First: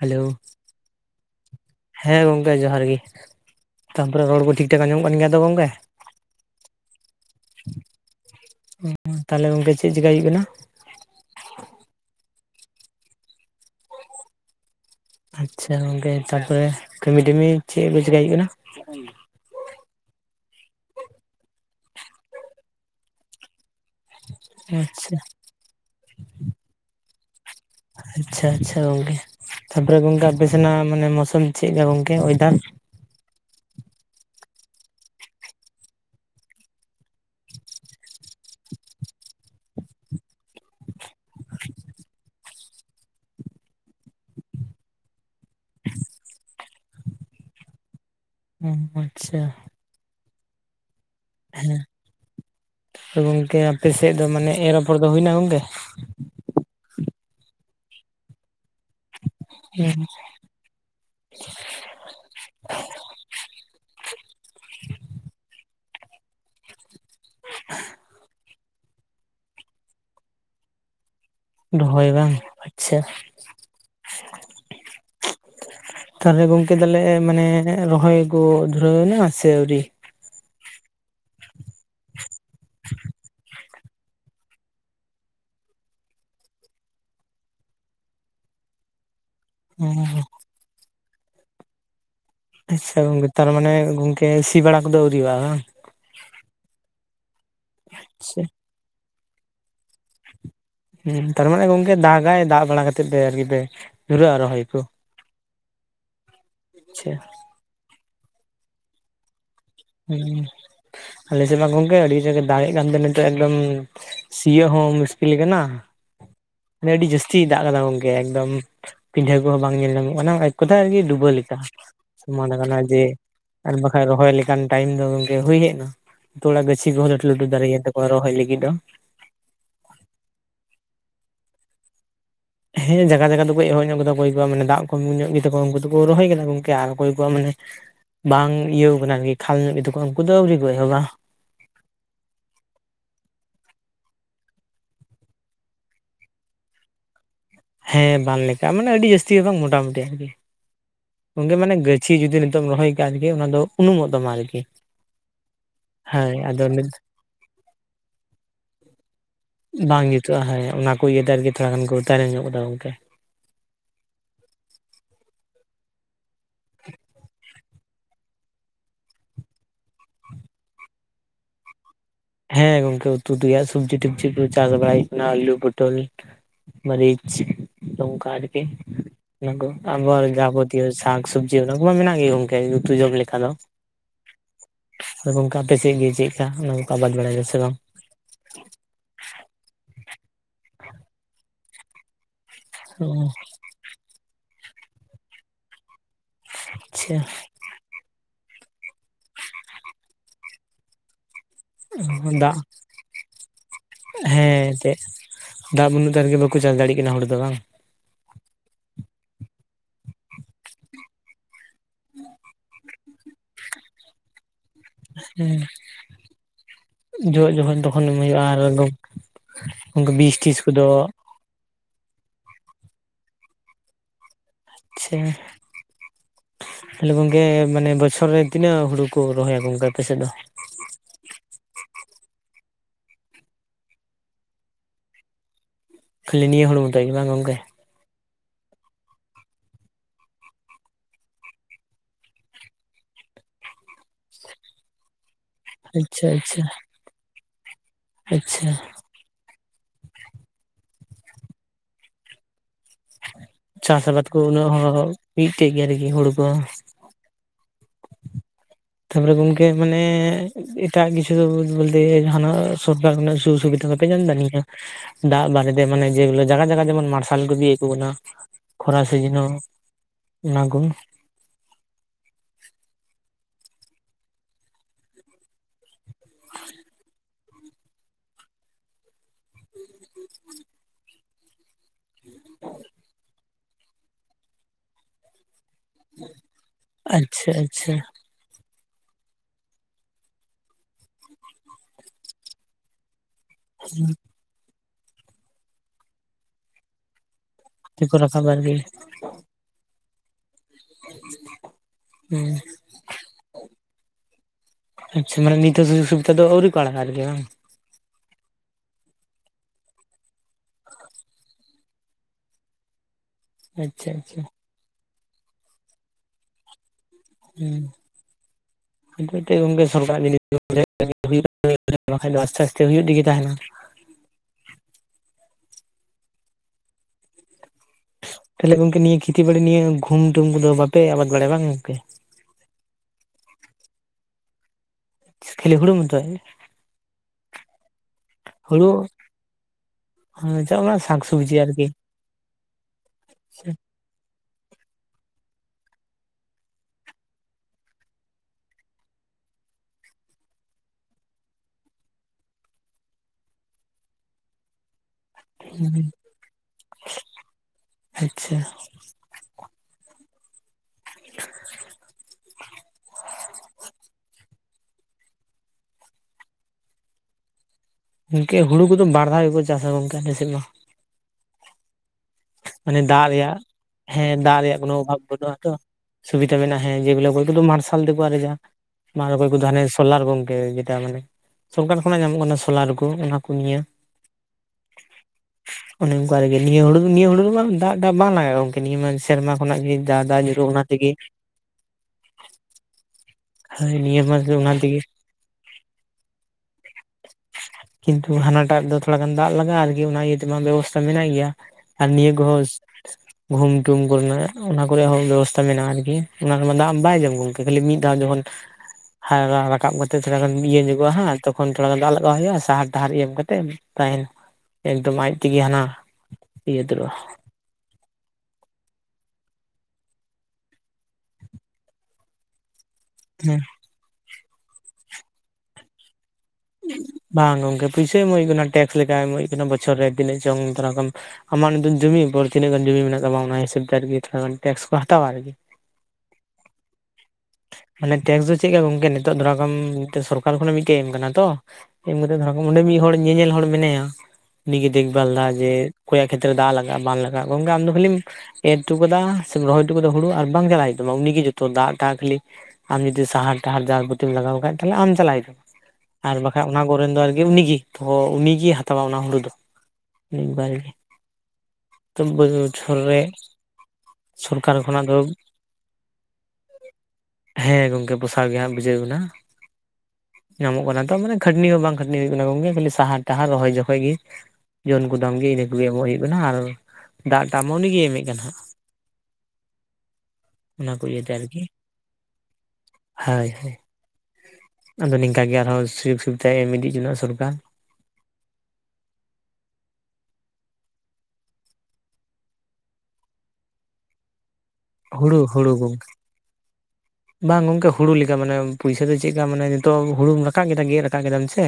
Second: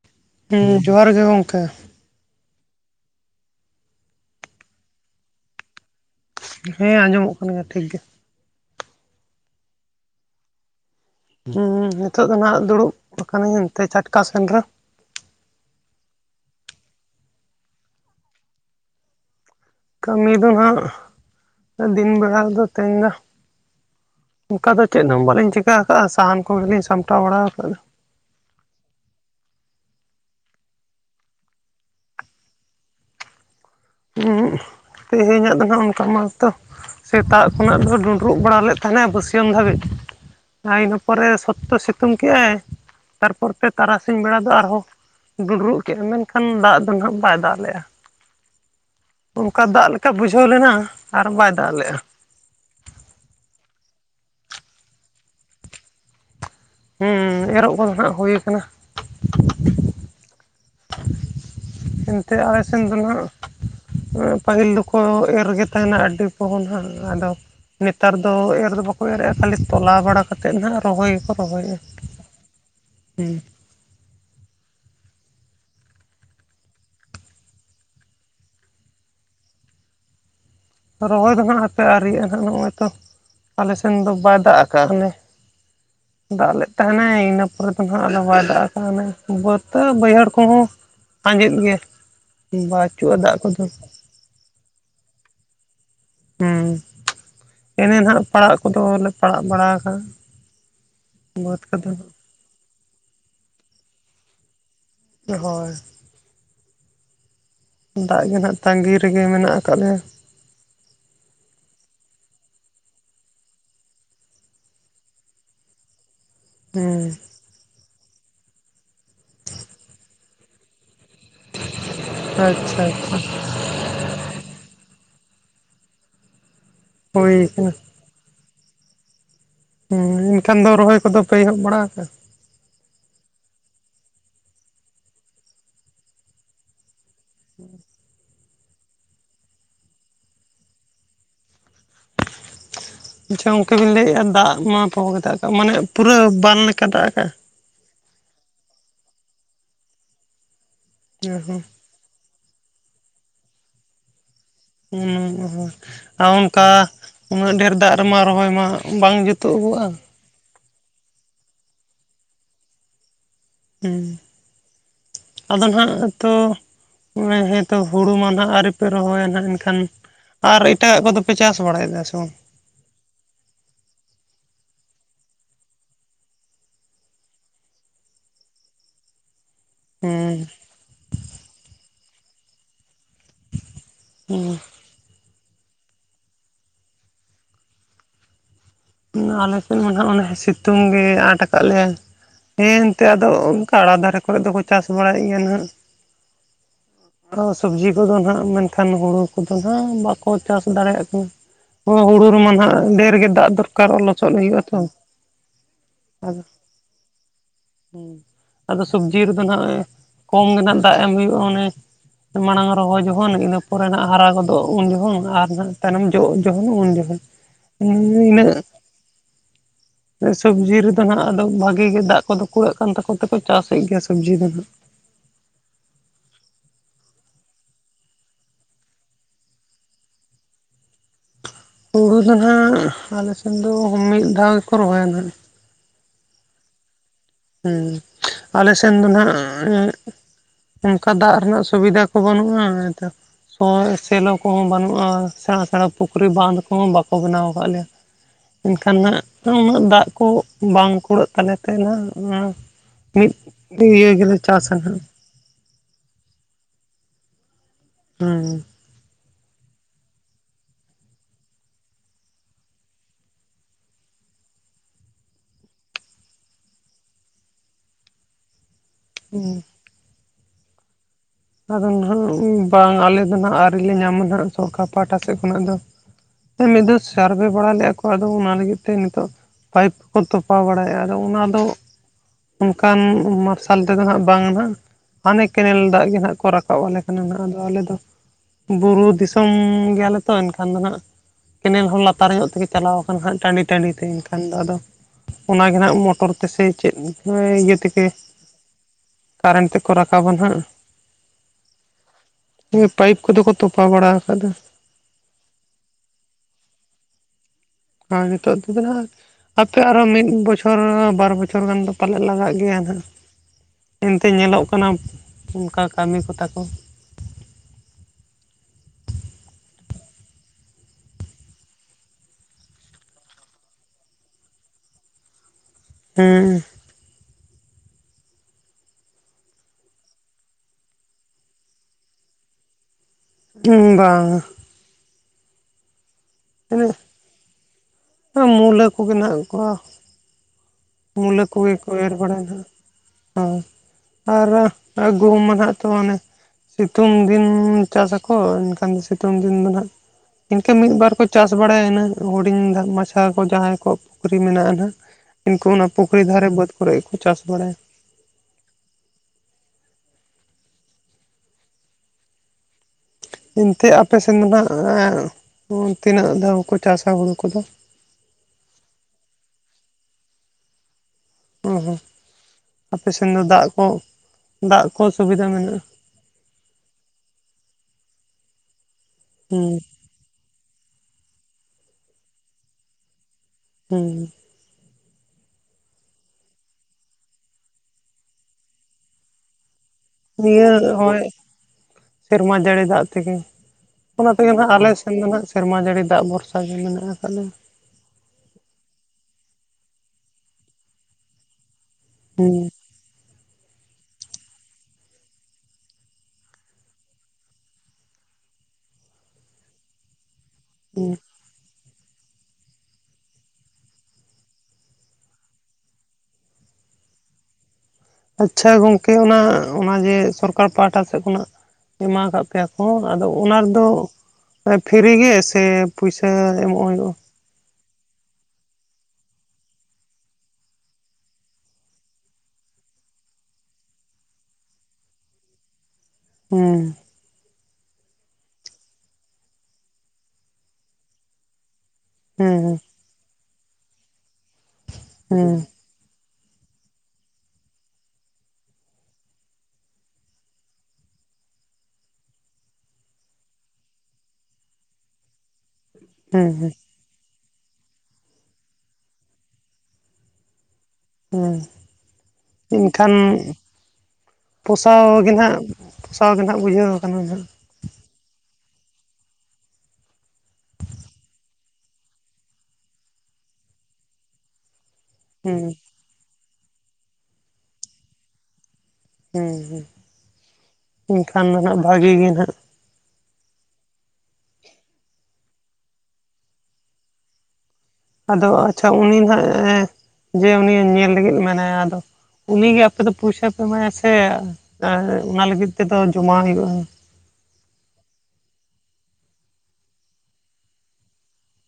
hello ᱦᱮᱸ ᱡᱚᱦᱟᱨ ᱜᱮ ᱜᱚᱝᱠᱮ ᱦᱮᱸ ᱜᱚᱝᱠ ᱜᱚᱝᱠᱮ ᱡᱚᱦᱟᱨ ᱜᱮᱤ ᱛᱟᱯᱚᱨᱮ ᱨᱚᱲ ᱠᱚ ᱴᱷᱤᱠ ᱴᱷᱟᱠ ᱟᱸᱡᱚᱢ ᱠᱟᱱ ᱜᱮᱭᱟ ᱛᱚ ᱜᱚᱝᱠᱮ ᱦᱮᱸ ᱟᱸᱡᱚᱢᱚᱜ ᱠᱟᱱ ᱜᱮᱭᱟ ᱴᱷᱤᱠ ᱜᱮᱭᱟ ᱛᱟᱦᱞᱮ ᱜᱚᱢᱠᱮ ᱪᱮᱫ ᱪᱤᱠᱟᱹᱭ ᱦᱩᱭᱩᱜ ᱠᱟᱱᱟ ᱦᱮᱸ ᱱᱤᱛᱚᱜ ᱫᱚ ᱱᱟᱜ ᱫᱩᱲᱩᱵ ᱟᱠᱟᱱᱟᱹᱧ ᱱᱚᱱᱛᱮ ᱪᱟᱴᱠᱟ ᱥᱮᱱᱨᱮ ᱟᱪᱪᱷᱟ ᱜᱚᱢᱠᱮ ᱛᱟᱨᱯᱚᱨᱮ ᱠᱟᱹᱢᱤᱴᱢᱤ ᱪᱮᱫ ᱠᱚ ᱪᱤᱠᱟᱭ ᱦᱩᱭᱩᱜ ᱠᱟᱱᱟ ᱠᱟᱹᱢᱤ ᱫᱚ ᱦᱟᱸᱜ ᱫᱤᱱ ᱵᱮᱲᱟ ᱫᱚ ᱛᱮᱧ ᱫᱚ ᱚᱱᱠᱟ ᱫᱚ ᱪᱮᱫ ᱦᱚ ᱟᱪᱪᱷᱟ ᱵᱟᱞᱤᱧ ᱪᱤᱠᱟᱹ ᱟᱠᱟᱜᱼᱟ ᱥᱟᱦᱟᱱ ᱠᱚᱜᱮᱞᱤᱧ ᱥᱟᱢᱴᱟᱣ ᱵᱟᱲᱟᱫᱟ ᱟᱪᱪᱷᱟ ᱟᱪᱪᱷᱟ ᱜᱚᱝᱠᱮ ᱛᱟᱯᱚᱨᱮ ᱜᱚᱝᱠᱮ ᱟᱯᱮᱥᱱᱟ ᱢᱟᱱᱮ ᱢᱳᱥᱩᱢ ᱪᱮᱫ ᱞᱮᱠᱟ ᱜᱚᱝᱠᱮ ᱚᱭᱮᱫᱟᱨ ᱦᱮ ᱛᱮᱦᱮᱧᱟᱜ ᱫᱚ ᱦᱟᱸᱜ ᱚᱱᱠᱟ ᱢᱟ ᱛᱚ ᱥᱮᱛᱟᱜ ᱠᱷᱚᱱᱟᱜ ᱫᱚ ᱰᱩᱸᱰᱨᱩᱜ ᱵᱟᱲᱟ ᱞᱮᱫ ᱛᱟᱦᱮᱱᱟ ᱵᱟᱹᱥᱭᱟᱹᱢ ᱫᱷᱟᱹᱵᱤᱡ ᱟᱨ ᱤᱱᱟᱹ ᱯᱚᱨᱮ ᱥᱚᱠᱛᱚ ᱥᱤᱛᱩᱝ ᱠᱮᱜᱼᱟᱭ ᱛᱟᱨᱯᱚᱨᱮ ᱛᱟᱨᱟᱥᱤᱧ ᱵᱮᱲᱟ ᱫᱚ ᱟᱨᱦᱚᱸ ᱰᱩᱰᱨᱩᱜ ᱠᱼᱟ ᱢᱮᱱᱠᱷᱟᱱ ᱫᱟᱜ ᱫᱚ ᱦᱟᱸᱜ ᱵᱟᱭ ᱫᱟᱜ ᱞᱮᱜᱼᱟ ᱦ [unintelligible] ᱟᱪᱪᱷᱟ ᱚᱱᱠᱟ ᱫᱟᱜ ᱞᱮᱠᱟ ᱵᱩᱡᱷᱟᱹᱣ ᱞᱮᱱᱟ ᱟᱨ ᱵᱟᱭ ᱫᱟᱜ ᱞᱮᱜᱼᱟ ᱦᱮᱸ ᱜᱚᱝᱠᱮ ᱟᱯᱮ ᱥᱮᱫ ᱫᱚ ᱢᱟᱱᱮ ᱮᱨ ᱨᱚᱯᱚᱨ ᱫᱚ ᱦᱩᱭᱱᱟ ᱜᱚᱝᱠᱮ ᱦᱩᱸ ᱮᱨᱚᱜ ᱠᱚᱫᱚ ᱱᱟᱦᱜ ᱦᱩᱭ ᱠᱟᱱᱟ ᱦᱮᱸ ᱮᱱᱛᱮᱮᱫ ᱟᱞᱮ ᱥᱮᱱ ᱫᱚ ᱟᱸᱜ ᱯᱟᱹᱦᱤᱞ ᱫᱚᱠᱚ ᱮᱨᱜ ᱛᱟᱦᱮᱱᱟ ᱟᱹᱰᱤ ᱯᱦᱚᱱ ᱦᱟᱸᱜ ᱟᱫᱚ ᱱᱮᱛᱟᱨ ᱫᱚ ᱮ ᱫᱚ ᱵᱟᱠᱚ ᱮᱨᱜᱼᱟ ᱠᱷᱟᱹᱞᱤ ᱛᱚᱞᱟ ᱵᱟᱲᱟ ᱠᱟᱛᱮᱫ ᱱᱟᱦᱟᱜ ᱨᱚᱦᱚᱭ ᱜᱮᱠᱚ ᱨᱚᱦᱚᱭᱮᱜᱼᱟ ᱫᱚᱦᱚᱭ ᱵᱟᱝ ᱟᱪᱪᱷᱟ ᱛᱟᱦᱞᱮ ᱜᱚᱝᱠᱮ ᱛᱟᱞᱮ ᱢᱟᱱᱮ ᱨᱚᱦᱚᱭ ᱠᱚ ᱫᱷᱩᱨᱟᱹᱣ ᱮᱱᱟ ᱥᱮ ᱟᱹᱣᱨᱤ ᱨᱚᱦᱚᱭ ᱫᱚ ᱦᱟᱸᱜ ᱦᱟᱯᱮ ᱟᱹᱮᱜᱼᱟ ᱦᱟᱸᱜ ᱱᱚᱜᱼᱚᱭ ᱛᱚ ᱟᱞᱮ ᱥᱮᱱ ᱫᱚ ᱵᱟᱭ ᱫᱟᱜ ᱟᱠᱟᱫ ᱟᱱᱮ ᱫᱟᱜ ᱞᱮᱫ ᱛᱟᱦᱮᱱᱟᱭ ᱤᱱᱟᱹ ᱯᱚᱨᱮ ᱫᱚ ᱦᱟᱸᱜ ᱟᱫᱚ ᱵᱟᱭ ᱫᱟᱜ ᱛᱟᱦᱮᱱᱟ ᱵᱟᱹᱚᱛ ᱚ ᱵᱟᱹᱭᱦᱟᱹᱲ ᱠᱚᱦᱚᱸ ᱟᱸᱡᱮᱫ ᱜᱮ ᱟᱪᱪᱷᱟ ᱜᱚᱝᱠᱮ ᱛᱟᱨ ᱢᱟᱱᱮ ᱜᱚᱝᱠᱮ ᱥᱤ ᱵᱟᱲᱟ ᱠᱚᱫᱚ ᱟᱹᱣᱨᱤᱼᱟ ᱵᱟᱝ ᱦᱮᱸ ᱮᱱᱮ ᱱᱟᱦᱜ ᱟᱪᱪᱷᱟ ᱯᱟᱲᱟᱜ ᱠᱚᱫᱚᱞᱮ ᱯᱟᱲᱟᱜ ᱵᱟᱲᱟ ᱠᱟᱜ ᱦᱮᱸ ᱛᱟᱨᱢᱟᱱᱮ ᱜᱚᱝᱠᱮ ᱫᱟᱜᱟᱭ ᱫᱟᱜ ᱵᱟᱲᱟ ᱠᱟᱛᱮᱮᱫ ᱯ ᱟᱨᱠᱤ ᱯᱮ ᱧᱩᱨᱟᱹᱜᱼᱟ ᱨᱚᱦᱚᱭ ᱠᱚ ᱦᱳᱭ ᱟᱪᱪᱷᱟ ᱫᱟᱜ ᱜᱮ ᱱᱟᱦᱟᱜ ᱛᱟᱸᱺᱜᱤ ᱨᱮᱜᱮ ᱢᱮᱱᱟᱜᱼᱟ ᱦᱸ ᱟᱞᱮ ᱥᱮᱮᱫ ᱵᱟᱝ ᱜᱚᱝᱠᱮ ᱟᱹᱰᱤ ᱡᱟᱭᱜᱟ ᱫᱟᱲᱮᱜ ᱠᱟᱱᱛᱮ ᱱᱤᱛᱚᱜ ᱮᱠᱫᱚᱢ ᱥᱤᱭᱳᱜ ᱦᱚᱸ ᱢᱩᱥᱠᱤᱞ ᱠᱟᱱᱟ ᱢᱟᱱᱮ ᱟᱹᱰᱤ ᱦᱮᱸ ᱡᱟᱹᱥᱛᱤ ᱫᱟᱜ ᱠᱟᱱᱟᱫᱟ ᱜᱚᱝᱠᱮ ᱮᱠᱫᱚᱢ ᱯᱤᱰᱷᱟᱹ ᱠᱚᱦᱚᱸ ᱵᱟᱝ ᱧᱮᱞ ᱧᱟᱢᱚᱜᱼᱟ ᱮᱠ ᱠᱟᱛᱷᱟ ᱰᱩᱵ ᱟᱹ ᱞᱮᱠᱟ ᱢᱚᱱᱮ ᱠᱟᱱᱟ ᱟᱪᱪᱷᱟ ᱡᱮ ᱟᱪᱪᱷᱟ ᱟᱨ ᱵᱟᱠᱟᱱ ᱨᱚᱦᱚᱭ ᱞᱮᱠᱟᱱ ᱴᱟᱭᱤᱢ ᱫᱚ ᱜᱚᱝᱠᱮ ᱦᱩᱭ ᱦᱮᱡ ᱮᱱᱟ ᱛᱚᱲᱟᱜ ᱜᱟᱹᱪᱷᱤ ᱠᱚᱦᱚᱸ ᱞᱟᱹᱴᱩ ᱞᱟᱹᱴᱩ ᱦᱩᱭ ᱠᱟᱱᱟ ᱫᱟᱨᱮᱭᱭᱟ ᱛᱟᱠᱚᱣᱟ ᱨᱚᱦᱚᱭ ᱞᱟᱹᱜᱤᱫ ᱫᱚ ᱦᱮᱸ ᱮᱱᱠᱷᱟᱱ ᱫᱚ ᱨᱚᱦᱚᱭ ᱠᱚᱫᱚ ᱯᱮ ᱮᱦᱚᱵ ᱵᱟᱲᱟ ᱠᱟᱜᱼᱟ ᱦᱮᱸ ᱡᱟᱭᱜᱟ ᱡᱟᱭᱜᱟ ᱫᱚᱠᱚ ᱮᱦᱚᱵ ᱧᱚᱜ ᱠᱮᱫᱫᱟᱠᱚᱭ ᱠᱚᱣᱟᱜ ᱢᱟᱱᱮ ᱫᱟᱜ ᱠᱚ ᱧᱩ ᱧᱚᱜ ᱜᱮ ᱠᱚᱣᱟ ᱩᱱᱠᱩ ᱫᱚᱠᱚ ᱨᱚᱦᱚᱭ ᱠᱮᱫᱟ ᱜᱚᱝᱠᱮ ᱟᱨ ᱠᱚ ᱠᱚᱣᱟ ᱢᱟᱱᱮ ᱵᱟᱝ ᱤᱭᱟᱹᱣ ᱠᱟᱱᱟ ᱟᱨᱠᱤ ᱠᱷᱟᱞ ᱧᱚᱜ ᱴ ᱠᱚ ᱩᱱᱠᱩ ᱫᱚ ᱟᱹᱣᱨᱤ ᱠᱚ ᱮᱦᱚᱵᱟ ᱟᱪᱪᱷᱟ ᱚᱱᱠᱮ ᱵᱤᱱ ᱞᱟᱹᱭᱮᱜᱼᱟ ᱫᱟᱜ ᱢᱟ ᱯᱷᱚ ᱜᱮ ᱫᱟᱜᱟᱜ ᱢᱟᱱᱮ ᱯᱩᱨᱟᱹ ᱵᱟᱱ ᱞᱮᱠᱟ ᱫᱟᱜ ᱟᱠᱟᱫ ᱦᱮᱸ ᱵᱟᱝ ᱞᱮᱠᱟ ᱢᱟᱱᱮ ᱟᱹᱰᱤ ᱡᱟᱹᱥᱛᱤ ᱫᱚ ᱵᱟᱝ ᱢᱚᱴᱟᱢᱩᱴᱤ ᱟᱨᱠᱤ ᱜᱮ ᱢᱟᱱᱮ ᱜᱟᱹᱪᱷᱤ ᱡᱩᱫᱤ ᱱᱤᱛᱚᱜᱢ ᱨᱚᱦᱚᱭ ᱠᱟᱜᱼᱟᱠᱤ ᱚᱱᱟ ᱫᱚ ᱩᱱᱩᱢᱚᱜ ᱛᱟᱢᱟ ᱟᱨᱠᱤ ᱦᱩᱸ ᱟᱨ ᱦᱳᱭ ᱟᱫᱚ ᱚᱱᱠᱟ ᱱᱤᱛ ᱩᱱᱟᱹᱜ ᱰᱷᱮᱨ ᱫᱟᱜ ᱨᱮᱢᱟ ᱨᱚᱦᱚᱭ ᱢᱟ ᱵᱟᱝ ᱡᱩᱛᱩᱜᱚᱜᱼᱟ ᱵᱟᱝ ᱡᱩᱛᱩᱜᱼᱟ ᱦᱳᱭ ᱚᱱᱟ ᱠᱚ ᱤᱭᱟᱹᱛᱮᱜᱮ ᱛᱷᱚᱲᱟ ᱜᱟᱱ ᱠᱚᱛᱟᱨ ᱧᱚᱜ ᱠᱟᱫᱟ ᱜᱚᱝᱠᱮ ᱦᱮᱸ ᱟᱫᱚ ᱱᱟᱟᱜ ᱛᱚ ᱛᱚ ᱦᱩᱲᱩ ᱢᱟ ᱱᱟᱦᱟᱜ ᱟᱹᱣᱨᱤᱯᱮ ᱨᱚᱦᱚᱭᱟ ᱱᱟᱟᱜ ᱮᱱᱠᱷᱟᱱ ᱟᱨ ᱮᱴᱟᱜᱟᱜ ᱠᱚᱫᱚᱯᱮ ᱪᱟᱥ ᱵᱟᱲᱟᱭᱮᱫᱟ ᱥᱮ ᱵᱟᱝ ᱦᱮᱸ ᱜᱚᱝᱠᱮ ᱩᱛᱩ ᱛᱮᱭᱟ ᱥᱚᱵᱽᱡᱤ ᱴᱚᱵᱡᱤ ᱠᱚ ᱪᱟᱥ ᱵᱟᱲᱟᱭᱟ ᱚᱱᱟ ᱟᱹᱞᱩ ᱯᱚᱴᱚᱞ ᱢᱟᱹᱨᱤᱪ ᱱᱚᱝᱠᱟ ᱟᱨᱠᱤ ᱚᱱᱟ ᱠᱚ ᱟᱵᱟᱨ ᱦᱮᱸ ᱡᱟᱵᱚᱛᱤᱭᱚ ᱥᱟᱠ ᱥᱚᱵᱽᱡᱤ ᱚᱱᱟ ᱠᱚᱢᱟ ᱢᱮᱱᱟᱜ ᱜᱮ ᱜᱚᱝᱠᱮ ᱥᱩᱡᱚᱜᱽ ᱞᱮᱠᱟ ᱫᱚ ᱟᱫᱚ ᱜᱚᱝᱠᱟ ᱟᱯᱮ ᱥᱮᱫ ᱜᱮ ᱪᱮᱫ ᱞᱮᱠᱟ ᱚᱱᱟ ᱟᱵᱟᱡᱽ ᱵᱟᱲᱟᱭ ᱜᱮ ᱥᱮ ᱵᱟᱝ ᱟᱞᱮ ᱥᱮᱫ ᱢᱟ ᱜ ᱚᱱᱮ ᱥᱤᱛᱩᱝ ᱜᱮ ᱟᱴ ᱠᱟᱜ ᱞᱮᱭᱟ ᱦᱮᱸ ᱮᱱᱛᱜ ᱚ ᱟᱫᱚ ᱚᱱᱠᱟ ᱟᱲ ᱫᱷᱟᱨᱮ ᱠᱚᱨᱮ ᱫᱚᱠᱚ ᱪᱟᱥ ᱵᱟᱲᱟᱭᱮᱫ ᱜᱮᱭᱟ ᱟᱪᱪᱷᱟ ᱦᱜ ᱥᱚᱵᱡᱤ ᱠᱚᱫᱚ ᱱᱟᱜ ᱢᱮᱱᱠᱷᱟᱱ ᱦᱩᱲᱩ ᱠᱚᱫᱚ ᱱᱟᱦᱜ ᱵᱟᱠᱚ ᱪᱟᱥ ᱫᱟᱲᱮᱭᱟᱜ ᱠᱟᱱᱟ ᱦ ᱦᱩᱲᱩᱩᱨ ᱫᱟᱜ ᱢᱟᱱ ᱰᱮᱨ ᱜᱮ ᱫᱟᱜ ᱫᱚᱨᱠ ᱦᱮᱸ ᱮᱱᱛᱮᱫ ᱫᱟᱜ ᱵᱟᱹᱱᱩᱜ ᱛᱟᱭ ᱨᱮᱜᱮ ᱟᱫᱚ ᱵᱟᱠᱚ ᱪᱟᱥ ᱫᱟᱲᱮᱭᱟᱜ ᱠᱟᱱᱟ ᱦᱚᱲᱩᱲ ᱫᱚ ᱵᱟᱝ ᱟᱫᱚ ᱥᱚᱵᱡᱤ ᱨᱮᱫᱚ ᱜᱼᱚᱭ ᱠᱚᱢ ᱜᱮ ᱫᱟᱜ ᱮᱢ ᱦᱩᱭᱩᱜᱼᱟ ᱚᱱᱮ ᱢᱟᱲᱟᱝ ᱨᱚᱦᱚᱭ ᱡᱚᱠᱷᱚᱱ ᱤᱱᱟᱹ ᱯᱚᱨᱮᱱᱟᱜ ᱦᱟᱨᱟ ᱜᱚᱫ ᱛᱚ ᱩᱱ ᱡᱚᱠᱷᱚᱱ ᱟᱨ ᱦᱮᱸ ᱛᱟᱭᱱᱚᱢ ᱡᱚᱜ ᱡᱚᱠᱷᱚᱱ ᱩᱱ ᱡᱚᱠᱷᱚᱱ ᱡᱚᱜ ᱡᱚᱠᱷᱚᱱ ᱛᱚᱠᱷᱚᱱ ᱮᱢ ᱦᱩᱭᱩᱜᱼᱟ ᱤᱱᱟᱹᱜ ᱟᱨ ᱜᱚᱝᱠᱮ ᱵᱤᱥ ᱴᱤᱥ ᱥᱚᱵᱡᱤ ᱠᱚᱫᱚ ᱨᱮᱫᱚ ᱱᱟᱜ ᱟᱫᱚ ᱵᱷᱟᱜᱮ ᱵᱷᱟᱹᱜᱤ ᱜᱮ ᱫᱟᱜ ᱠᱚᱫᱚᱩ ᱠᱩᱲᱟᱹᱜ ᱠᱟᱱ ᱛᱟᱠᱚ ᱛᱮᱠᱚ ᱪᱟᱥᱮᱫ ᱜᱮᱭᱟ ᱥᱚᱵᱡᱤ ᱫᱚ ᱱᱟᱦᱟᱜ ᱟᱪᱪᱷᱟ ᱛᱟᱦᱚᱞᱮ ᱜᱚᱝᱠᱮ ᱢᱟᱱᱮ ᱵᱚᱪᱷᱚᱨ ᱨᱮ ᱛᱤᱱᱟᱹᱜ ᱦᱩᱲᱩ ᱠᱚ ᱨᱚᱦᱚᱭᱟ ᱜᱚᱢᱠᱮ ᱟᱯᱮ ᱥᱮᱫ ᱫᱚ [inaudible] ᱦᱩᱲᱩ ᱫᱚ ᱦᱟᱸᱜ ᱟᱞᱮ ᱥᱮᱫ ᱫᱚ ᱢᱤᱫ ᱫᱷᱟᱣ ᱜᱮᱠᱚ ᱨᱚᱦᱚᱭᱟ ᱱᱟᱟᱸᱜ ᱠᱷᱟᱹᱞᱤ ᱱᱤᱭᱟᱹ ᱦᱩᱲᱩᱢ ᱛᱟᱭ ᱜᱮ ᱵᱟᱝ ᱜᱚᱢᱠᱮ ᱟᱞᱮ ᱥᱮᱱ ᱫᱚ ᱦᱟᱸᱜ ᱚᱱᱠᱟ ᱫᱟᱜ ᱨᱮᱱᱟᱜ ᱥᱩᱵᱤᱫᱷᱟ ᱠᱚ ᱵᱟᱹᱱᱩᱜᱼᱟ ᱥᱮᱞᱚ ᱠᱚᱦᱚᱸ ᱵᱟᱹᱱᱩᱜᱼᱟ ᱥᱮᱲᱟ ᱥᱮᱲᱟ ᱟᱪᱪᱷᱟ ᱯᱩᱠᱷᱨᱤ ᱵᱟᱸᱫᱷ ᱟᱪᱪᱷᱟ ᱠᱚᱦᱚᱸ ᱵᱟᱠᱚ ᱵᱮᱱᱟᱣ ᱟᱠᱟᱫ ᱞᱮᱭᱟ ᱟᱪᱪᱷᱟ ᱮᱱᱠᱷᱟᱱ ᱦᱟᱸᱜ ᱩᱱᱟᱹᱜ ᱫᱟᱜ ᱠᱚ ᱵᱟᱝ ᱠᱩᱲᱟᱹᱜ ᱛᱟᱞᱮ ᱛᱮ ᱚᱱᱟ ᱢᱤᱫ ᱤᱭᱟᱹ ᱜᱮᱞᱮ ᱪᱟᱥ-ᱟ ᱠᱮᱫ ᱜᱮᱭᱟ ᱟᱨᱠᱤ ᱦᱩᱲᱩ ᱠᱚ ᱦᱮᱸ ᱛᱟᱯᱚᱨᱮ ᱜᱚᱝᱠᱮ ᱢᱟᱱᱮ ᱮᱴᱟᱜ ᱠᱤᱪᱷᱩ ᱫᱚ ᱵᱚᱞᱛᱮ ᱡᱟᱦᱟᱱᱟᱜ ᱥᱚᱨᱠᱟᱨᱱᱟᱜ ᱥᱩᱡᱳᱜ ᱥᱩᱵᱤᱫᱷᱟ ᱠᱚᱯᱮ ᱟᱹᱡᱚᱢ ᱫᱟᱹᱤᱧ ᱫᱟᱜ ᱵᱟᱨᱮ ᱛᱮ ᱢᱟᱱᱮ ᱡᱮ ᱡᱟᱭᱜᱟ ᱡᱟᱭᱜᱟ ᱡᱮᱢᱚᱱ ᱢᱟᱨᱥᱟᱞ ᱠᱚ ᱵᱤᱜ ᱟᱠᱩ ᱠᱟᱱᱟ ᱠᱷᱚᱨᱟ ᱥᱤᱡᱮᱱᱚ ᱦᱩᱸ ᱦᱚᱸ ᱚᱱᱟᱱᱟ ᱠᱩ ᱟᱫᱚ ᱵᱟᱝ ᱟᱞᱮ ᱫᱚ ᱱᱟᱜ ᱟᱹᱣᱨᱤ ᱞᱮ ᱧᱟᱢᱟ ᱦᱟᱜ ᱥᱚᱨᱠᱟᱨ ᱯᱟᱦᱟᱴᱟ ᱥᱮᱫ ᱠᱷᱚᱱᱟᱜ ᱫᱚ ᱢᱤᱫ ᱫᱷᱟᱣ ᱥᱟᱨᱵᱷᱮ ᱵᱟᱲᱟ ᱞᱮᱫᱼᱟ ᱠᱚ ᱟᱫᱚ ᱚᱱᱟ ᱞᱟᱹᱜᱤᱫ ᱛᱮ ᱱᱤᱛᱚᱜ ᱯᱟᱭᱤᱯ ᱠᱚᱠᱚ ᱛᱚᱯᱟ ᱵᱟᱲᱟᱭᱮᱫᱟ ᱟᱫᱚ ᱚᱱᱟ ᱫᱚ ᱚᱱᱠᱟᱱ ᱢᱟᱨᱥᱟᱞ ᱛᱮᱫᱚ ᱦᱟᱜ ᱵᱟᱝ ᱱᱟᱦᱟᱜ ᱦᱟᱱᱮ ᱠᱮᱱᱮᱞ ᱫᱟᱜ ᱜᱮ ᱱᱟᱦᱟᱜ ᱠᱚ ᱨᱟᱠᱟᱵ ᱟᱞᱮ ᱠᱟᱱᱟ ᱱᱟᱱᱟᱜ ᱟᱪᱪᱷᱟ ᱟᱫᱚ ᱟᱞᱮ ᱫᱚ ᱟᱪᱪᱷᱟ ᱵᱩᱨᱩ ᱫᱤᱥᱚᱢ ᱜᱮᱭᱟᱞᱮ ᱛᱚ ᱮᱱᱠᱷᱟᱱ ᱫᱚ ᱦᱟᱸᱜ ᱠᱮᱱᱮᱞ ᱦᱚᱸ ᱞᱟᱛᱟᱨ ᱧᱚᱜ ᱛᱮᱜᱮ ᱪᱟᱞᱟᱣ ᱟᱠᱟᱱᱟ ᱦᱟᱸᱜ ᱴᱟᱺᱰᱤ ᱴᱟᱺᱰᱤ ᱛᱟᱦᱮᱱ ᱠᱷᱟᱱ ᱫᱚ ᱟᱫᱚ ᱚᱱᱟᱜᱮ ᱱᱟᱦᱟᱜ ᱢᱚᱴᱚᱨ ᱛᱮᱥᱮ ᱪᱮᱫ ᱱᱚᱜᱚᱭ ᱤᱭᱟᱹ ᱛᱮᱜᱮ ᱛᱤᱠᱚ ᱨᱟᱠᱟᱵᱟ ᱟᱨᱠᱤ ᱠᱟᱨᱮᱱᱴ ᱛᱮᱠᱚ ᱨᱟᱠᱟᱵᱟ ᱱᱟᱟᱜ [inaudible] ᱦᱩᱸ ᱦᱮᱸ ᱯᱟᱭᱤᱯ ᱠᱚᱫᱚ ᱠᱚ ᱛᱚᱯᱟ ᱵᱟᱲᱟ ᱟᱠᱟᱫᱟ ᱟᱪᱷᱟ ᱢᱟᱱᱮ ᱱᱤᱛ ᱫᱚ ᱥᱩᱡᱳᱜᱽ ᱥᱩᱵᱤᱫᱷᱟ ᱫᱚ ᱟᱹᱣᱨᱤ ᱠᱚ ᱟᱲᱟᱜᱟ ᱟᱨ ᱵᱟᱝ ᱦᱳᱭ ᱱᱤᱛᱳᱜ ᱛᱮᱫ ᱦᱟᱸᱜ ᱦᱟᱯᱮ ᱟᱨᱦᱚ ᱢᱤᱫ ᱵᱚᱪᱷᱚᱨ ᱵᱟᱨ ᱵᱚᱪᱷᱚᱨ ᱜᱟᱱ ᱫᱚ ᱯᱟᱞᱮᱫ ᱞᱟᱜᱟᱜ ᱜᱮᱭᱟ ᱟᱪᱪᱷᱟ ᱮᱱᱛᱮ ᱟᱪᱪᱷᱟ ᱧᱮᱞᱚᱜ ᱠᱟᱱᱟ ᱚᱱᱠᱟ ᱠᱟᱹᱢᱤ ᱠᱚᱛᱟ ᱠᱚ ᱦᱮᱸ ᱮ ᱜᱚᱝᱠᱮ ᱥᱚᱨᱠᱟᱨ ᱡᱤᱱᱤᱥ ᱦᱩᱭᱩᱜ [unintelligible] ᱵᱟᱠᱷᱟᱱ ᱫᱚ ᱟᱥᱛᱮ ᱟᱥᱛᱮ ᱦᱩᱭᱩᱜ ᱛᱮᱜᱮ ᱛᱟᱦᱮᱸᱱᱟ ᱦᱮᱸ ᱛᱟᱦᱞᱮ ᱜᱚᱝᱠᱮ ᱱᱤᱭᱟᱹ ᱠᱷᱮᱛᱤ ᱵᱟᱲᱤ ᱱᱤᱭᱟᱹ ᱜᱩᱦᱩᱢ ᱴᱩᱦᱩᱢ ᱠᱚᱫᱚ ᱵᱟᱯᱮ ᱟᱵᱟᱫ ᱵᱟᱲᱟᱭᱟ ᱵᱟᱝ ᱜᱚᱝᱠᱮ [inaudible] ᱵᱟᱝ ᱠᱷᱟᱞᱤ ᱦᱩᱲᱩ ᱢᱚᱛᱚᱡ ᱟᱱᱮ ᱢᱩᱞᱟᱹ ᱦᱩᱲᱩ ᱠᱚᱜᱮ ᱢᱮᱱᱟᱜ ᱠᱚᱣᱟ ᱪᱮᱫ ᱚᱱᱟ ᱥᱟᱠ ᱢᱩᱞᱟᱹ ᱥᱚᱵᱽᱡᱤ ᱠᱚᱜᱮ ᱟᱨᱠᱤ ᱠᱚ ᱮᱨ ᱵᱟᱲᱟᱭᱟ ᱦᱮᱸ ᱟᱨ ᱜᱩᱦᱩᱢ ᱱᱟᱦᱟᱜ ᱛᱚ ᱚᱱᱮ ᱥᱤᱛᱩᱝ ᱫᱤᱱ ᱪᱟᱥ ᱟᱠᱚ ᱮᱱᱠᱷᱟᱱ ᱫᱚ ᱥᱤᱛᱩᱝ ᱫᱤᱱ ᱫᱚ ᱱᱟᱦᱟᱜ ᱤᱱᱠᱟᱹ ᱢᱤᱫ ᱵᱟᱨ ᱠᱚ ᱪᱟᱥ ᱵᱟᱲᱟᱭᱟ ᱩᱱᱟᱹᱜ ᱦᱩᱰᱤᱧ ᱫᱚ ᱢᱟ ᱦᱚᱭᱥᱟ ᱠᱚ ᱡᱟᱦᱟᱸᱭ ᱠᱚ ᱯᱩᱠᱷᱨᱤ ᱢᱮᱱᱟᱜ ᱩᱱᱤᱱᱠᱩ ᱚᱱᱟ ᱯᱩᱠᱷᱨᱤ ᱫᱷᱟᱨᱮ ᱵᱟᱹᱫᱽ ᱠᱚᱨᱮ ᱜᱮᱠᱚ ᱪᱟᱥ ᱵᱟᱲᱟᱭᱟ ᱟᱪᱪᱷᱟ [inaudible] ᱮᱱᱛᱮᱜ ᱟᱯᱮ ᱥᱮᱱ ᱫᱚ ᱱᱟᱜ ᱛᱤᱱᱟᱹᱜ ᱫᱷᱟᱣ ᱠᱚ ᱪᱟᱥᱟ ᱦᱩᱲᱩ ᱠᱚᱫᱚ ᱜᱚᱢᱠᱮ ᱦᱩᱲᱩ ᱠᱚᱫᱚ ᱵᱟᱨ ᱫᱷᱟᱣ ᱜᱮᱠᱚ ᱪᱟᱥᱟ ᱜᱚᱢᱠᱮ ᱟᱞᱮ ᱥᱮᱫ ᱢᱟ ᱦᱮᱸ ᱦᱩᱸ ᱢᱟᱱᱮ ᱟᱯᱮ ᱥᱮᱱ ᱫᱚ ᱨᱮᱭᱟᱜ ᱫᱟᱜ ᱠᱚ ᱦᱮᱸ ᱫᱟᱜ ᱨᱮᱭᱟᱜ ᱠᱳᱱᱳ ᱠᱚ ᱚᱵᱷᱟᱵ ᱥᱩᱵᱤᱫᱷᱟ ᱵᱟᱹᱱᱩᱜᱼᱟ ᱛᱚ ᱢᱮᱱᱟᱜᱼᱟ ᱥᱩᱵᱤᱫᱟ ᱢᱮᱱᱟᱜᱼᱟᱮᱸ ᱡᱮ ᱠᱚ ᱢᱟᱨᱥᱟᱞ ᱛᱮᱠᱚ ᱟᱨᱮᱡᱟ ᱢᱟ ᱚᱠᱚᱭ ᱠᱚ ᱦᱩᱸ ᱦᱟᱱᱮ ᱥᱳᱞᱟᱨ ᱜᱚᱝᱠᱮ ᱡᱮᱴᱟ ᱢᱟᱱᱮ ᱥᱚᱨᱠᱟᱨ ᱠᱷᱚᱱᱟᱜ ᱧᱟᱢᱚᱜ ᱠᱟᱱᱟ ᱥᱳᱞᱟᱨ ᱠᱚ ᱚᱱᱟ ᱠᱚ ᱱᱤᱭᱟᱹ ᱦᱮᱸ ᱚᱱᱮ ᱚᱱᱠᱟ ᱨᱮᱜᱮ ᱱᱤᱭᱟᱹ ᱦᱩᱲᱩ ᱱᱤᱭᱟᱹ ᱦᱩᱲᱩ ᱫᱚ ᱫᱟᱜ ᱫᱟᱜ ᱵᱟᱝ ᱞᱟᱜᱟᱣᱼᱟᱠ ᱢᱟᱱ ᱥᱮᱨᱢᱟ ᱠᱷᱚᱱᱟᱜ ᱡ ᱱᱤᱭᱟᱹ ᱦᱚᱜᱭ ᱥᱮᱨᱢᱟ ᱡᱟᱹᱲᱤ ᱫᱟᱜ ᱛᱮᱜᱮ ᱦᱳᱭ ᱱᱤᱭᱟᱹ ᱚᱱᱟ ᱢᱟ ᱛᱮᱜᱮ ᱦᱜ ᱟᱞᱮ ᱥᱮᱱ ᱫᱚ ᱜ ᱥᱮᱨᱢᱟ ᱡᱟᱹᱲᱤ ᱫᱟᱜ ᱵᱷᱚᱨᱥᱟ ᱜᱮ ᱢᱮᱱᱟᱜ ᱟᱠᱟᱫ ᱞᱮ ᱠᱤᱱᱛᱩ ᱦᱟᱱᱟ ᱴᱟᱜᱤ ᱫᱚᱷᱚᱲ ᱜ ᱫᱟᱜ ᱞᱟᱜᱼᱟ ᱟᱨᱤ ᱚᱱᱟ ᱤᱭᱟᱹ ᱛᱮᱢᱟ ᱵᱮᱵᱚᱥᱛᱷᱟ ᱢᱮᱱᱟᱜ ᱜᱮᱭᱟ ᱟᱨ ᱱᱤᱭᱟᱹ ᱦᱩᱸ ᱠᱚᱚᱸᱩ ᱠᱩᱴᱩᱢ ᱠᱚᱨᱮᱱᱟᱜ ᱚᱱᱟ ᱠᱚᱨᱮ ᱦᱚᱸ ᱵᱮᱵᱚᱥᱛᱟ ᱢᱮᱱᱟᱜᱼᱟ ᱟᱨᱠᱤ ᱚᱱᱟᱢᱟ ᱫᱟᱜ ᱵᱟᱭ ᱡᱚᱢ ᱜᱚᱢᱠᱮᱭᱟ ᱠᱷᱟᱹᱞᱤ ᱢᱤᱫ ᱫ ᱡᱚᱠᱷᱚᱱ ᱦ ᱨᱟᱠᱟᱵ ᱠᱟᱛᱮ ᱛᱷᱚᱲᱟ ᱜᱟᱱ ᱤᱭᱟᱹ ᱦᱩᱸ ᱧᱚᱜᱚᱜᱼᱟ ᱦ ᱛᱚᱠᱷᱚᱱ ᱛᱷᱚᱲᱟ ᱜᱟᱱ ᱫᱟᱜ ᱞᱟᱜᱟᱣ ᱦᱩᱭᱩᱜᱼᱟ ᱥᱟᱦᱟᱨ ᱰᱟᱦᱟᱨ ᱮᱢ ᱠᱟᱛᱮᱮᱫ ᱛᱟᱦᱮᱱ ᱮᱠᱫᱚᱢ ᱟᱡ ᱛᱮᱜᱮ ᱦᱟᱱᱟ ᱫᱨ ᱟᱪᱪᱷᱟ ᱜᱚᱝᱠᱮ ᱚᱱᱟ ᱚᱱᱟ ᱡᱮ ᱥᱚᱨᱠᱟᱨ ᱯᱟᱦᱴᱟ ᱥᱮᱫ ᱠᱷᱚᱱᱟᱜ ᱮᱢᱢᱟ ᱟᱠᱟᱫ ᱯᱮᱭᱟ ᱟᱫᱚ ᱦᱮᱸ ᱚᱱᱟ ᱨᱮᱫᱚ ᱯᱷᱤᱨᱤ ᱜᱮ ᱥᱮ ᱯᱩᱭᱥᱟ ᱵᱟᱝ ᱜᱚᱝᱠᱮ ᱯᱚᱭᱥᱟᱹ ᱮᱢ ᱦᱩᱭ ᱠᱟᱱᱟ ᱴᱮᱠᱥᱠᱟᱭ ᱮᱢᱚᱜ ᱦᱩᱭᱩᱜ ᱠᱟᱱᱟ ᱵᱚᱪᱷᱚᱨ ᱨᱮ ᱛᱤᱱᱟᱹᱜ ᱪᱚᱝ ᱛ ᱟᱢ ᱱ ᱡᱩᱤ ᱯᱚᱨᱤᱱᱟ ᱜᱟᱱ ᱡᱚᱢ ᱢᱮᱱᱟᱜ ᱛᱟᱢᱟ ᱚᱱᱟ ᱦᱟᱹᱵᱽ ᱦᱤᱥᱟᱹᱵ ᱟᱨᱠᱤ ᱛᱷᱚᱲᱟᱟᱱ ᱴᱮᱠᱥ ᱠᱚ ᱦᱟᱛᱟᱣᱟ ᱟᱨᱠᱤ ᱦᱮᱸ ᱢᱟᱱᱮ ᱴᱮᱠᱥ ᱫᱚ ᱪᱮᱫ ᱜᱚᱢᱠᱮ ᱱᱤᱛᱚᱜ ᱫᱷᱚᱨᱟ ᱠᱢ ᱥᱚᱨᱠᱟᱨ ᱠᱷᱚᱱᱟᱜ ᱢᱤᱫᱴᱮᱱ ᱮᱢ ᱠᱟᱱᱟ ᱛᱚ ᱤ ᱦᱩᱸ ᱚᱸᱰᱮ ᱢᱤᱫ ᱦᱚᱲ ᱧᱮᱧᱮᱞ ᱦᱚᱲ ᱢᱮᱱᱟᱭᱟ ᱩᱱᱤᱜᱮ ᱫᱮᱠᱵᱞ ᱫᱫᱟ ᱦᱩᱸ ᱡᱮ ᱚᱠᱚᱭᱟᱜ ᱠᱷᱮᱛᱨᱮ ᱫᱟᱜᱼᱟ ᱵᱟᱝ ᱞᱟᱜᱼᱟ ᱜᱚᱢᱠᱮ ᱟᱢ ᱠᱷᱤᱢ ᱮᱨᱴᱩ ᱠᱟᱫᱟ ᱥᱮ ᱨᱚᱦᱚᱭᱴ ᱠᱟ ᱠᱮᱫᱫᱟ ᱦᱩ ᱵᱟᱝ ᱪᱟᱞᱟᱜ ᱦᱩᱭᱩᱜ ᱛᱟᱢᱟ ᱴ ᱜᱮ ᱡᱚᱛᱚ ᱫᱟᱜ ᱫᱟᱜᱠᱞᱤ ᱟᱢ ᱡᱩᱫᱤ ᱥᱟᱦᱟᱨ ᱴᱟᱦᱟᱨ ᱡᱟᱵᱩᱛᱤᱢ ᱞᱟᱜᱟᱣ ᱠᱷᱟᱱᱡ ᱛᱟᱦᱦᱮ ᱟᱢ ᱪᱟᱞᱟᱣ ᱦᱤᱡᱩᱜᱼᱟ ᱟᱨ ᱦᱩᱸ ᱵᱟᱠᱷᱟᱡ ᱦᱩᱸ ᱚᱱᱟ ᱠᱚᱨᱮᱱ ᱫᱚᱠ ᱩᱱᱤᱜᱮ ᱛᱚᱚ ᱩᱱᱤᱜᱤᱭᱭ ᱦᱟᱛᱟᱣᱟ ᱚᱱᱟ ᱦᱩᱲᱩ ᱫᱚ ᱢᱤᱫ ᱵᱟᱨᱜᱮ ᱦᱮᱸ ᱮᱱᱠᱷᱟᱱ ᱨᱮ ᱥᱚᱨᱠᱟᱨ ᱯᱚᱥᱟᱣ ᱠᱷᱚᱱᱟᱜ ᱫᱚ ᱜᱮ ᱦᱟᱸᱜ ᱯᱚᱥᱟᱣ ᱜᱮ ᱱᱟᱦᱜ ᱵᱩᱡᱷᱟᱹᱣ ᱠᱟᱱᱟ ᱦᱟᱸᱜ ᱦᱮᱸ ᱜᱚᱝᱠᱮ ᱯᱚᱥᱟᱣ ᱜᱮ ᱦᱟᱸᱜ ᱵᱩᱡᱷᱟᱹᱣᱱᱟ ᱧᱟᱢᱚᱜ ᱠᱟᱱᱟ ᱛᱚ ᱢᱟᱱᱮ ᱠᱷᱟᱹᱴᱱᱤ ᱦᱚᱸ ᱵᱟᱝ ᱠᱷᱟᱹᱴᱱᱤ ᱦᱩᱭᱩᱜ ᱠᱟᱱᱟ ᱜᱚᱢᱠᱮ ᱠᱷᱟᱹᱞᱤ ᱥᱟᱦᱟᱨ ᱴᱟᱦᱟᱨ ᱨᱚᱦᱚᱭ ᱡᱚᱠᱷᱚᱡ ᱜᱮ ᱡᱚᱱ ᱠᱚ ᱫᱟᱢ ᱜᱮ ᱦᱩᱸ ᱤᱱᱟᱹ ᱠᱚᱜᱮ ᱮᱢᱚᱜ ᱦᱩᱭᱩᱜ ᱠᱟᱱᱟ ᱟᱨ ᱫᱟᱜ ᱴᱟᱜᱟ ᱩᱱᱤᱜᱭ ᱮᱢᱮᱫ ᱠᱟᱱᱟᱜ ᱦᱮᱸ ᱦᱮᱸ ᱠᱚ ᱤᱭᱟᱹᱛᱮ ᱮᱱᱠᱷᱟᱱ ᱫᱚ ᱟᱨᱠᱤ ᱦᱱᱟᱜ ᱵᱷᱟᱜᱤ ᱜᱮ ᱱᱟᱱᱟᱜ ᱦᱳᱭ ᱦᱳᱭ ᱟᱫᱚ ᱱᱤᱝᱠᱟᱜᱮ ᱟᱨᱦᱚᱸ ᱥᱩᱡᱳᱜᱽ ᱥᱩᱵᱤᱫᱷᱟᱭ ᱮᱢ ᱤᱫᱤᱜ ᱦᱚ ᱡᱚ ᱥᱚᱨᱠᱟᱨ ᱟᱫᱚ ᱟᱪᱪᱷᱟ ᱩᱱᱤ ᱱᱟᱟᱜ ᱮ ᱡᱮ ᱩᱱᱤ ᱧᱮᱞ ᱞᱟᱹᱜᱤᱫ ᱢᱮᱱᱟᱭᱟ ᱟᱫᱚ ᱩᱱᱤᱜᱮ ᱟᱯᱮ ᱫᱚ ᱯᱚᱭᱥᱟ ᱯᱮ ᱮᱢᱟᱭᱟ ᱥᱮ ᱦᱩᱲᱩ ᱚᱱᱟ ᱞᱟᱹᱜᱤᱫ ᱦᱩᱲᱩ ᱛᱮᱫᱚ ᱜᱚᱝᱠᱮ ᱡᱚᱢᱟ ᱦᱩᱭᱩᱜᱼᱟ ᱦᱩᱸ ᱵᱟᱝ ᱜᱚᱝᱠᱮ ᱦᱩᱲᱩ ᱞᱮᱠᱟ ᱢᱟᱱᱮ ᱯᱚᱭᱥᱟᱹ ᱫᱚ ᱪᱮᱫᱠᱟ ᱢᱟᱱᱮ ᱡᱤᱛᱚᱜ ᱦᱩᱲᱩᱢ ᱨᱟᱠᱟᱵ ᱠᱮᱫᱟ ᱜᱮᱫ ᱨᱟᱠᱟᱵ ᱠᱮᱫᱟᱢ ᱥᱮ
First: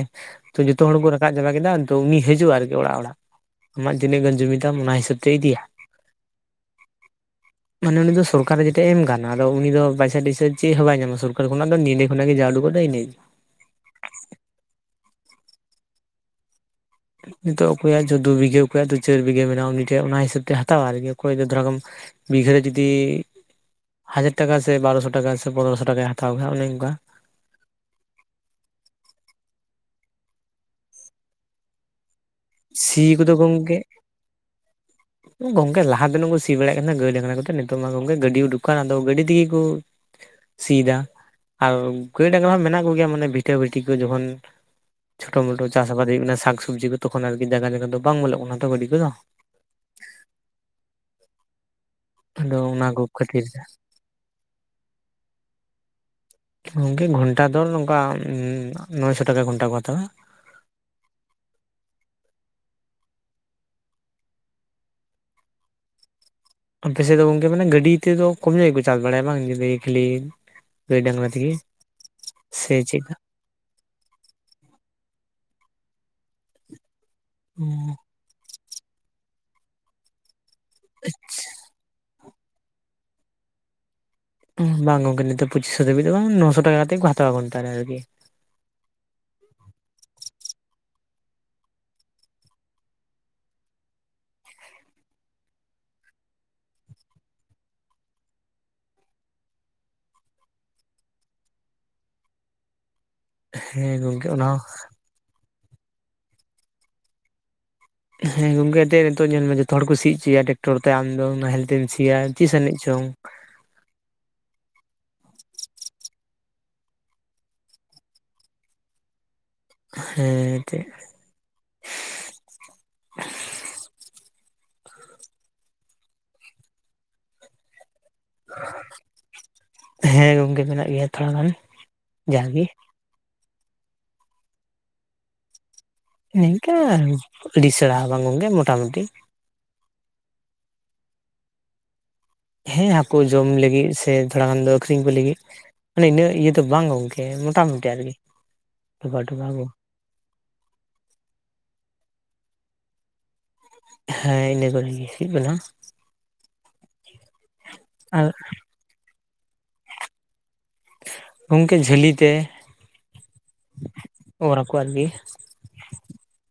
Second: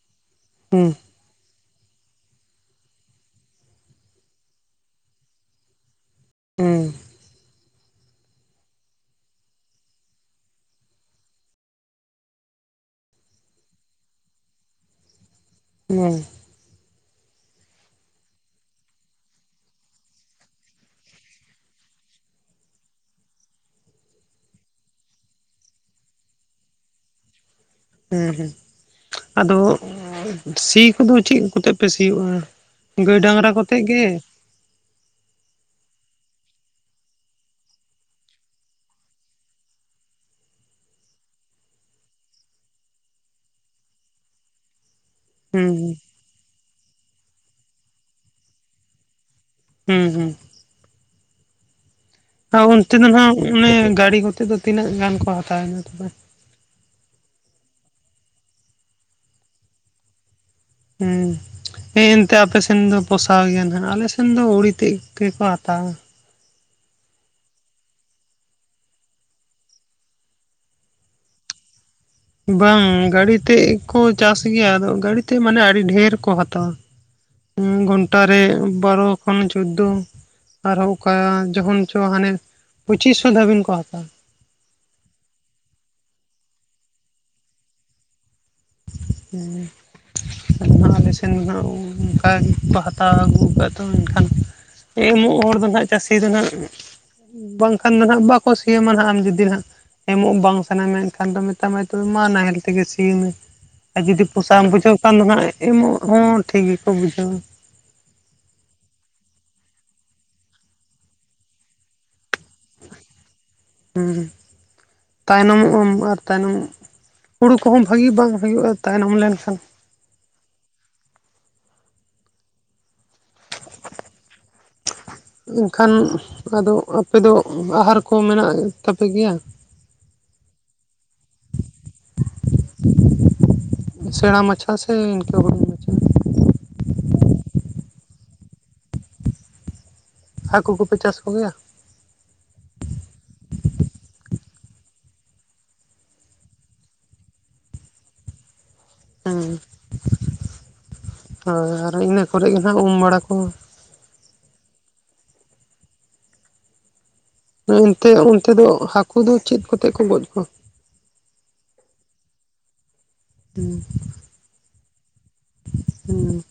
ᱛᱚ ᱡᱚᱛᱚ ᱦᱩ ᱠᱚ ᱨᱟᱠᱟᱵ ᱪᱟᱵᱟ ᱠᱮᱫᱟ ᱛᱳ ᱩᱱᱤ ᱦᱤᱡᱩᱜᱼᱟ ᱟᱨᱠᱤ ᱚᱲᱟᱜ ᱚᱲᱟᱜ ᱟᱢᱟᱜ ᱛᱤᱱᱟᱹᱜ ᱜᱟᱱ ᱡᱩᱢᱤᱫᱟᱢ ᱚᱱᱟ ᱦᱤᱥᱟᱹᱵ ᱛᱮ ᱤᱫᱤᱭᱟ ᱦᱮᱸ ᱢᱟᱱᱮ ᱩᱱᱤ ᱫᱚ ᱥᱚᱨᱠᱟᱨᱮ ᱡᱮᱴᱟᱭ ᱮᱢ ᱟᱠᱟᱱᱟ ᱟᱫᱚ ᱩᱱᱤᱤᱫ ᱫᱚ ᱯᱚᱭᱥᱟ ᱴᱚᱭᱤᱥᱟ ᱪᱮᱫ ᱦᱚᱸ ᱵᱟᱭᱟᱢᱟ ᱥᱚᱨᱠᱟᱨ ᱠᱷᱚ ᱫᱚ ᱱ ᱧᱤᱫᱰᱮ ᱠᱷᱚᱱᱟᱜ ᱜᱮ ᱡᱟᱣ ᱩᱰᱩ ᱜᱚᱜ ᱱᱟᱟᱹᱭ ᱱᱟ ᱦᱮᱸ ᱱᱤᱛᱚᱜ ᱚᱠᱚᱭᱟᱜ ᱡᱚ ᱫᱩ ᱵᱤᱜᱷᱟᱹ ᱚᱠᱚᱭᱟᱜ ᱫᱚ ᱪᱟᱹᱨ ᱵᱤᱜᱷ ᱢᱮᱱᱟᱜᱼᱟ ᱩᱱᱤ ᱴᱷᱮᱱ ᱚᱱᱟ ᱦᱤᱥᱟᱹᱵ ᱛᱮ ᱦᱟᱛᱟᱣᱟ ᱟᱨᱠ ᱚᱠᱚᱭ ᱫᱚ ᱫᱷᱚᱨᱟᱢ ᱵᱤᱜᱷᱟᱹ ᱨᱮ ᱡᱩᱫᱤ ᱦᱟᱡᱟᱨ ᱴᱟᱠᱟ ᱥᱮ ᱵᱟᱨᱚᱥᱚ ᱴᱟᱠᱟ ᱥᱮ ᱯᱚᱱᱨᱚᱥᱚ ᱴᱟᱠᱟᱭ ᱦᱟᱛᱟᱣ ᱠᱮᱫᱟ ᱚᱱᱮ ᱚᱱᱠᱟ ᱦᱮᱸ ᱦᱮᱸ ᱟᱫᱚ ᱥᱤ ᱠᱚᱫᱚ ᱪᱮᱫ ᱠᱚᱛᱮ ᱯᱮ ᱥᱤᱭᱳᱜᱼᱟ ᱥᱤ ᱜᱟᱹᱭ ᱠᱚᱫᱚ ᱰᱟᱝᱨᱟ ᱠᱚᱛᱮ ᱜᱚᱝᱠᱮ ᱜᱮ ᱜᱚᱝᱠᱮ ᱞᱟᱦᱟ ᱡᱟᱦᱟᱸ ᱫᱚᱱᱟᱹᱜ ᱠᱚ ᱥᱤ ᱵᱟᱲᱟᱭᱮᱫ ᱛᱟᱦᱮᱱᱟ ᱜᱟᱹᱭ ᱞᱟᱝᱜᱽᱲᱟ ᱠᱟ ᱠᱟᱛᱮᱮᱫ ᱱᱤᱛᱚᱜ ᱢᱟ ᱜᱚᱢᱠᱮ ᱜᱟᱹᱰᱤ ᱩᱰᱩᱠᱟᱱ ᱟᱫᱚ ᱜᱟᱹᱰᱤ ᱛᱮᱜᱮ ᱠᱚ ᱥᱟ ᱟᱨ ᱜᱟᱹᱭ ᱰᱟᱝᱨᱟ ᱦᱚᱸ ᱢᱮᱱᱟᱜ ᱠᱚᱜᱮᱭᱟ ᱢᱟᱱᱮ ᱵᱷᱤᱴᱷᱟᱹᱵᱟᱹᱴᱤ ᱠᱚ ᱡᱚᱠᱷᱚᱱ ᱪᱷᱳᱴᱳ ᱢᱴᱳ ᱦᱩᱸ ᱪᱟᱥ ᱟᱵᱟᱫ ᱦᱩᱭᱩᱜ ᱠᱟᱱᱟ ᱥᱟᱠᱥᱚᱵᱽᱡᱤ ᱠᱚ ᱛᱚᱠᱷᱚᱱ ᱟᱨᱠᱤ ᱡᱟᱭᱜᱟ ᱡᱟᱭᱜᱟ ᱫᱚ ᱵᱟᱝ ᱵᱚᱞᱚᱜ ᱠᱟᱱᱟ ᱛᱚ ᱜᱟᱹᱰᱤ ᱠᱚᱫᱚ ᱦᱮᱸ ᱦᱮᱸ ᱟᱫᱚ ᱟᱨ ᱚᱱᱟ ᱚᱱᱛᱮ ᱠᱚ ᱫᱚ ᱱᱟᱦᱜ ᱠᱷᱟᱹᱛᱤᱨ ᱚᱱᱮ ᱜᱟᱹᱲᱤ ᱠᱚᱛᱮ ᱫᱚ ᱛᱤᱱᱟᱹᱜ ᱜᱟᱱ ᱠᱚ ᱦᱟᱛᱟᱣᱮᱱᱟ ᱛᱚᱵᱮ ᱜᱚᱢᱠᱮ ᱜᱷᱚᱱᱴᱟ ᱫᱚ ᱱᱚᱝᱠᱟ ᱱᱚᱭᱥᱚ ᱴᱟᱠᱟ ᱜᱷᱚᱱᱴᱟ ᱠᱚ ᱦᱟᱛᱟᱣᱟ ᱦᱮᱸ ᱦᱮᱸ ᱮᱱᱛᱮᱜ ᱟᱯᱮ ᱥᱮᱱ ᱫᱚ ᱯᱚᱥᱟᱣ ᱜᱮᱭᱟ ᱦᱜ ᱟᱞᱮ ᱥᱮᱱ ᱫᱚ ᱟᱹᱲ ᱛᱮᱫ ᱜᱮᱠᱚ ᱦᱟᱛᱟᱣᱟ ᱟᱯᱮ ᱥᱮᱫ ᱫᱚ ᱜᱚᱝᱠᱮ ᱢᱟᱱᱮ ᱜᱟᱹᱰᱤ ᱛᱮᱫᱚ ᱠᱚᱢ ᱡᱟᱭᱜᱟ ᱜᱮ ᱠᱚ ᱪᱟᱥ ᱵᱟᱲᱟᱭᱟ ᱵᱟᱝ ᱡᱩᱫᱤ ᱠᱷᱮᱞᱤ ᱜᱟᱹᱭ ᱰᱟᱝᱨᱟ ᱛᱮᱜᱤ ᱵᱟᱝ ᱜᱟᱹᱲᱤ ᱛᱮᱠᱩ ᱪᱟᱥ ᱜᱮᱭᱟ ᱟᱫᱚ ᱜᱟᱹᱲᱤ ᱛᱮ ᱢᱟᱱᱮ [unintelligible] ᱟᱹᱰᱤ ᱰᱷᱮᱨ ᱠᱚ ᱦᱟᱛᱟᱣᱟ ᱩᱸ ᱜᱷᱚᱱᱴᱟᱨᱮ ᱵᱟᱨᱚ ᱠᱷᱚᱱ ᱪᱳᱫᱫᱳ ᱟᱨᱦᱚᱸ ᱚᱠᱟ ᱡᱚᱦᱚᱱ ᱪᱚ ᱦᱟᱱᱮ ᱯᱩᱪᱤᱥ ᱥᱚ ᱫᱷᱟᱹᱵᱤᱡ ᱠᱚ ᱦᱟᱛᱟᱣᱟ ᱚᱸ ᱵᱟᱝ ᱜᱚᱢᱠᱮ ᱱᱤᱛᱚᱜ ᱯᱚᱸᱪᱤᱥ ᱥᱚ ᱫᱷᱟᱹᱵᱤᱡ ᱫᱚ ᱵᱟᱝ ᱱᱚᱥᱚ ᱴᱟᱠᱟ ᱠᱟᱛᱮᱫ ᱠᱚ ᱦᱟᱛᱣᱟ ᱜᱷᱚᱱᱟ ᱨᱮ ᱟᱨᱠᱤ [unintelligible] [unintelligible] ᱟᱞᱮ ᱥᱮᱱ ᱫᱚ ᱦᱟᱜ ᱚᱱᱠᱟ ᱠᱚ ᱦᱟᱛᱟᱣ ᱟᱹᱜᱩ ᱟᱠᱟᱫᱟ ᱮᱱᱠᱷᱟᱱ ᱮᱸ ᱩᱢᱩᱜ ᱦᱚᱲ ᱫᱚ ᱦᱟᱸᱜ ᱪᱟᱹᱥᱤ ᱫᱚ ᱦᱟᱸᱜ ᱵᱟᱝᱠᱷᱟᱱ ᱫᱚ ᱦᱟᱜ ᱵᱟᱠᱚ ᱥᱤ ᱟᱢᱟ ᱦᱟᱜ ᱟᱢ ᱡᱩᱫᱤ ᱦᱟᱜ ᱮᱢᱚᱜ ᱵᱟᱝ ᱥᱟᱱᱟᱭ ᱢᱮᱱᱠᱷᱟᱱ ᱫᱚ ᱢᱮᱛᱟᱢᱟᱭ ᱫᱩ ᱢᱟ ᱱᱟᱦᱮᱞ ᱤᱫᱤᱢᱮ ᱤᱭᱩ ᱟᱨ ᱦᱮᱸ ᱡᱩᱫᱤ ᱜᱚᱝᱠᱮ ᱚᱱᱟ ᱯᱚᱥᱟᱢ ᱦᱚᱸ ᱵᱩᱡᱷᱟᱹᱣ ᱠᱷᱟᱱ ᱫᱚ ᱦᱟᱸᱜ ᱮᱢᱚᱜ ᱦᱚᱸ ᱴᱷᱤᱠ ᱜᱮᱠᱚ ᱵᱩᱡᱷᱟᱹᱣᱟ ᱦᱮᱸ ᱜᱚᱢᱠᱮ ᱟᱛᱮ ᱱᱤᱛᱚᱜ ᱧᱮᱞ ᱢᱮ ᱡᱚᱛᱚ ᱦᱚᱲ ᱠᱚ ᱥᱤᱜ ᱪᱚᱭᱟ ᱴᱮᱠᱴᱚᱨ ᱛᱮ ᱟᱢᱫᱚ ᱱᱟᱦᱮᱞ ᱛᱮᱢ ᱥᱤᱭᱟ ᱛᱤᱥ ᱟᱹᱱᱤᱡᱽ ᱪᱚᱝ ᱛᱟᱭᱱᱚᱢᱚᱜᱼᱟᱢ ᱟᱨ ᱛᱟᱭᱱᱚᱢ ᱦᱩᱲᱩ ᱠᱚᱦᱚᱸ ᱵᱷᱟᱹᱜᱤ ᱵᱟᱝ ᱦᱩᱭᱩᱜᱼᱟ ᱛᱟᱭᱱᱚᱢ ᱞᱮᱱᱠᱷᱟᱱ ᱦᱮᱸ ᱜᱮᱸ ᱮᱱᱠᱷᱟᱱ ᱟᱫᱚ ᱟᱯᱮ ᱫᱚ ᱟᱦᱟᱨ ᱠᱚ ᱢᱮᱱᱟᱜ ᱛᱟᱯᱮ ᱜᱮᱭᱟ ᱦᱮᱸ ᱜᱚᱝᱠᱮ ᱢᱮᱱᱟᱜ ᱜᱮᱭᱟ ᱛᱷᱚᱲᱟ ᱜᱟᱱ ᱡᱟᱼᱜᱤ ᱥᱮᱬᱟ ᱢᱟᱪᱷᱟ ᱥᱮ ᱤᱱᱠᱟᱹ ᱦᱩᱰᱤᱧ ᱢᱟᱪᱷᱟ ᱱᱤᱝᱠᱟᱹ ᱟᱹᱰᱤ ᱥᱮᱬᱟ ᱵᱟᱝ ᱜᱚᱢᱠᱮ ᱢᱳᱴᱟᱢᱩᱴᱤ ᱦᱟᱹᱠᱩ ᱠᱚᱯᱮ ᱪᱟᱥ ᱠᱚᱜᱮᱭᱟ ᱦᱮᱸ ᱦᱟᱹᱠᱩ ᱡᱚᱢ ᱞᱟᱹᱜᱤᱫ ᱥᱮ ᱛᱷᱚᱲᱟ ᱜᱟᱱ ᱫᱚ ᱟᱠᱷᱨᱤᱧ ᱠᱚ ᱞᱟᱹᱜᱤᱫ ᱢᱟᱱᱮ ᱤᱱᱟᱹᱜ ᱤᱭᱟᱹ ᱫᱚ ᱵᱟᱝ ᱜᱚᱝᱠᱮ ᱢᱳᱴᱟᱢᱩᱴᱤ ᱟᱨᱠᱤ ᱰᱚᱵᱷᱟ ᱦᱩᱸ ᱰᱚᱵᱷᱟ ᱠᱚ ᱦᱚᱭ ᱟᱨ ᱤᱱᱟᱹ ᱠᱚᱨᱮ ᱜᱮᱦᱟᱜ ᱩᱢ ᱵᱟᱲᱟ ᱠᱚ ᱦᱮᱸ ᱤᱱᱟᱹ ᱠᱚᱨᱮᱜᱮ ᱦᱩᱭᱩᱜ ᱠᱟᱱᱟ ᱮᱱᱛᱮ ᱟᱨ ᱚᱱᱛᱮ ᱫᱚ ᱦᱟᱹᱠᱩ ᱫᱚ ᱪᱮᱫ ᱠᱚᱛᱮ ᱠᱚ ᱜᱚᱡ ᱠᱚᱣᱟ ᱜᱚᱝᱠᱮ ᱡᱷᱟᱹᱞᱤ ᱛᱮ ᱦᱩᱸ ᱚᱣᱟᱨ ᱠᱩᱣᱟ ᱞᱮ ᱦᱩᱸ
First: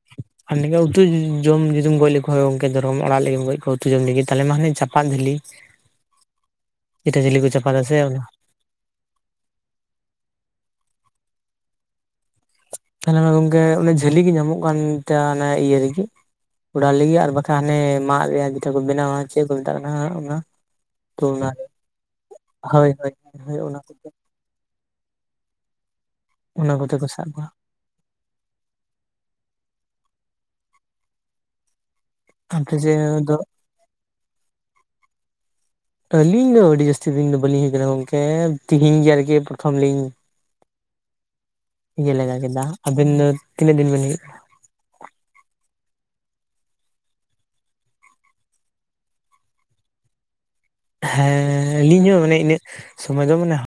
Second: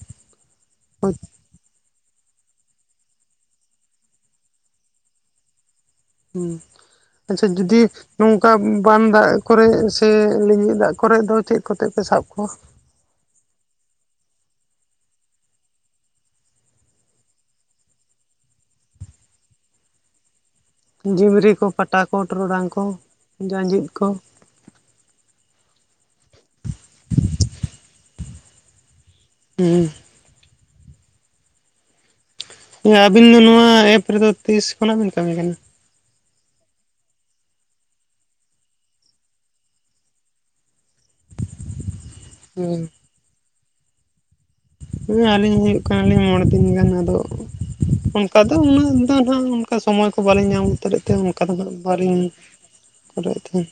ᱟᱨ ᱱᱤᱠᱟᱹ ᱩᱛᱩ ᱦᱳᱭ ᱡᱚᱢ ᱡᱤ ᱡᱩᱢ ᱜᱚᱡ ᱞᱮᱠᱚ ᱦᱚᱭ ᱜᱚᱝᱠᱮ ᱫᱚᱨᱦᱚᱢ ᱚᱲᱟᱜ ᱞᱟᱹᱜᱤᱫ ᱜᱚᱡ ᱠᱩ ᱩᱛᱩ ᱡᱚᱢ ᱞᱟᱹᱜᱤᱫ ᱛᱟᱦᱞᱮ ᱢᱟ ᱦᱟᱱᱮ ᱪᱟᱯᱟᱫ ᱫᱷᱟᱹᱞᱤ ᱦᱩᱸ ᱟᱪᱪᱷᱟ ᱡᱩᱫᱤ ᱚᱱᱟ ᱱᱚᱝᱠᱟ ᱵᱟᱱ ᱫᱟᱜ ᱠᱚᱨᱮ ᱥᱮ ᱞᱤᱸᱡᱤ ᱫᱟᱜ ᱠᱚᱨᱮ ᱫᱚ ᱪᱮᱫ ᱠᱚᱛᱮ ᱯᱮ ᱥᱟᱵ ᱠᱚᱣᱟ ᱛᱟᱦᱞᱮ ᱜᱚᱝᱠᱮ ᱚᱱᱮ ᱡᱷᱟᱹᱞᱤ ᱜᱮ ᱧᱟᱢᱚᱜ ᱠᱟᱱ ᱛᱮᱭᱟ ᱚᱱᱟ ᱤᱭᱟᱹ ᱨᱮᱜᱮ ᱚᱰᱟᱣ ᱞᱮᱜᱤᱭᱟ ᱟᱨ ᱵᱟᱠᱷᱟᱱ ᱦᱟᱱᱮ ᱢᱟᱫ ᱨᱮᱭᱟᱜ ᱡᱮᱴᱷᱟᱹ ᱠᱚ ᱵᱮᱱᱟᱣᱟ ᱪᱮᱫ ᱠᱚ ᱢᱮᱛᱟᱜ ᱠᱟᱱᱟ ᱦᱟᱜ ᱚᱱᱟ ᱛᱳ ᱚᱱᱟ ᱡᱤᱢᱨᱤ ᱠᱚ ᱯᱟᱴᱟ ᱠᱚ ᱴᱚᱨᱚᱰᱟᱝ ᱠᱚ ᱦᱳᱭ ᱦᱳᱭ ᱦᱳᱭ ᱚᱱᱟ ᱡᱟᱸᱡᱤᱫ ᱠᱚᱜᱮ ᱠᱚ ᱚᱱᱟ ᱠᱚᱛᱮ ᱠᱚ ᱥᱟᱵ ᱠᱚᱣᱟ ᱩᱸ ᱟᱯᱮ ᱦᱮᱸ ᱥᱮᱫ ᱟᱹᱵᱤᱱ ᱫᱚ ᱱᱚᱣᱟ ᱮᱯ ᱨᱮᱫᱚ ᱛᱤᱥ ᱠᱷᱚᱱᱟᱜ ᱵᱤᱱ ᱠᱟᱹᱢᱤ ᱠᱟᱱᱟ ᱟᱹᱞᱤᱧ ᱫᱚ ᱟᱹᱰᱤ ᱡᱟᱹᱥᱛᱤ ᱫᱤᱱ ᱫᱚ ᱵᱟᱹᱞᱤᱧ ᱦᱩᱭ ᱟᱠᱟᱱᱟ ᱜᱚᱝᱠᱮ ᱛᱮᱦᱤᱧ ᱜᱮ ᱟᱨᱠᱤ ᱯᱨᱚᱛᱷᱚᱢ ᱞᱤᱧ ᱤᱭᱟᱹ ᱞᱮᱜᱟ ᱠᱮᱫᱟ ᱟᱵᱤᱱ ᱫᱚ ᱛᱤᱱᱟᱹᱜ ᱫᱤᱱ ᱵᱤᱱ ᱦᱩᱭᱩᱜ ᱠᱟᱱᱟ ᱦᱮᱸ ᱦᱩᱭᱩᱜ ᱟᱹᱞᱤᱧ ᱢᱚᱬᱮ ᱫᱤᱱ ᱜᱟᱱ ᱟᱫᱚ ᱚᱱᱠᱟ ᱫᱚ ᱩᱱᱟᱹᱜ ᱫᱚ ᱦᱟᱜ ᱚᱱᱠᱟ ᱥᱚᱢᱚᱭ ᱠᱚ ᱵᱟᱞᱤᱧ ᱧᱟᱢ [unintelligible] ᱠᱟᱱᱟ ᱛᱮᱢ ᱚᱱᱠᱟ ᱦᱮᱸ ᱫᱚᱦᱟᱜ ᱟᱹᱞᱤᱧ ᱦᱚᱸ ᱵᱟᱞᱤᱧ ᱢᱟᱱᱮ ᱤᱱᱟᱹᱜ ᱥᱚᱢᱚᱭ ᱫᱚ ᱠᱚᱨᱟᱣᱮᱫ ᱢᱟᱱᱮ ᱛᱟᱦᱮᱸᱱ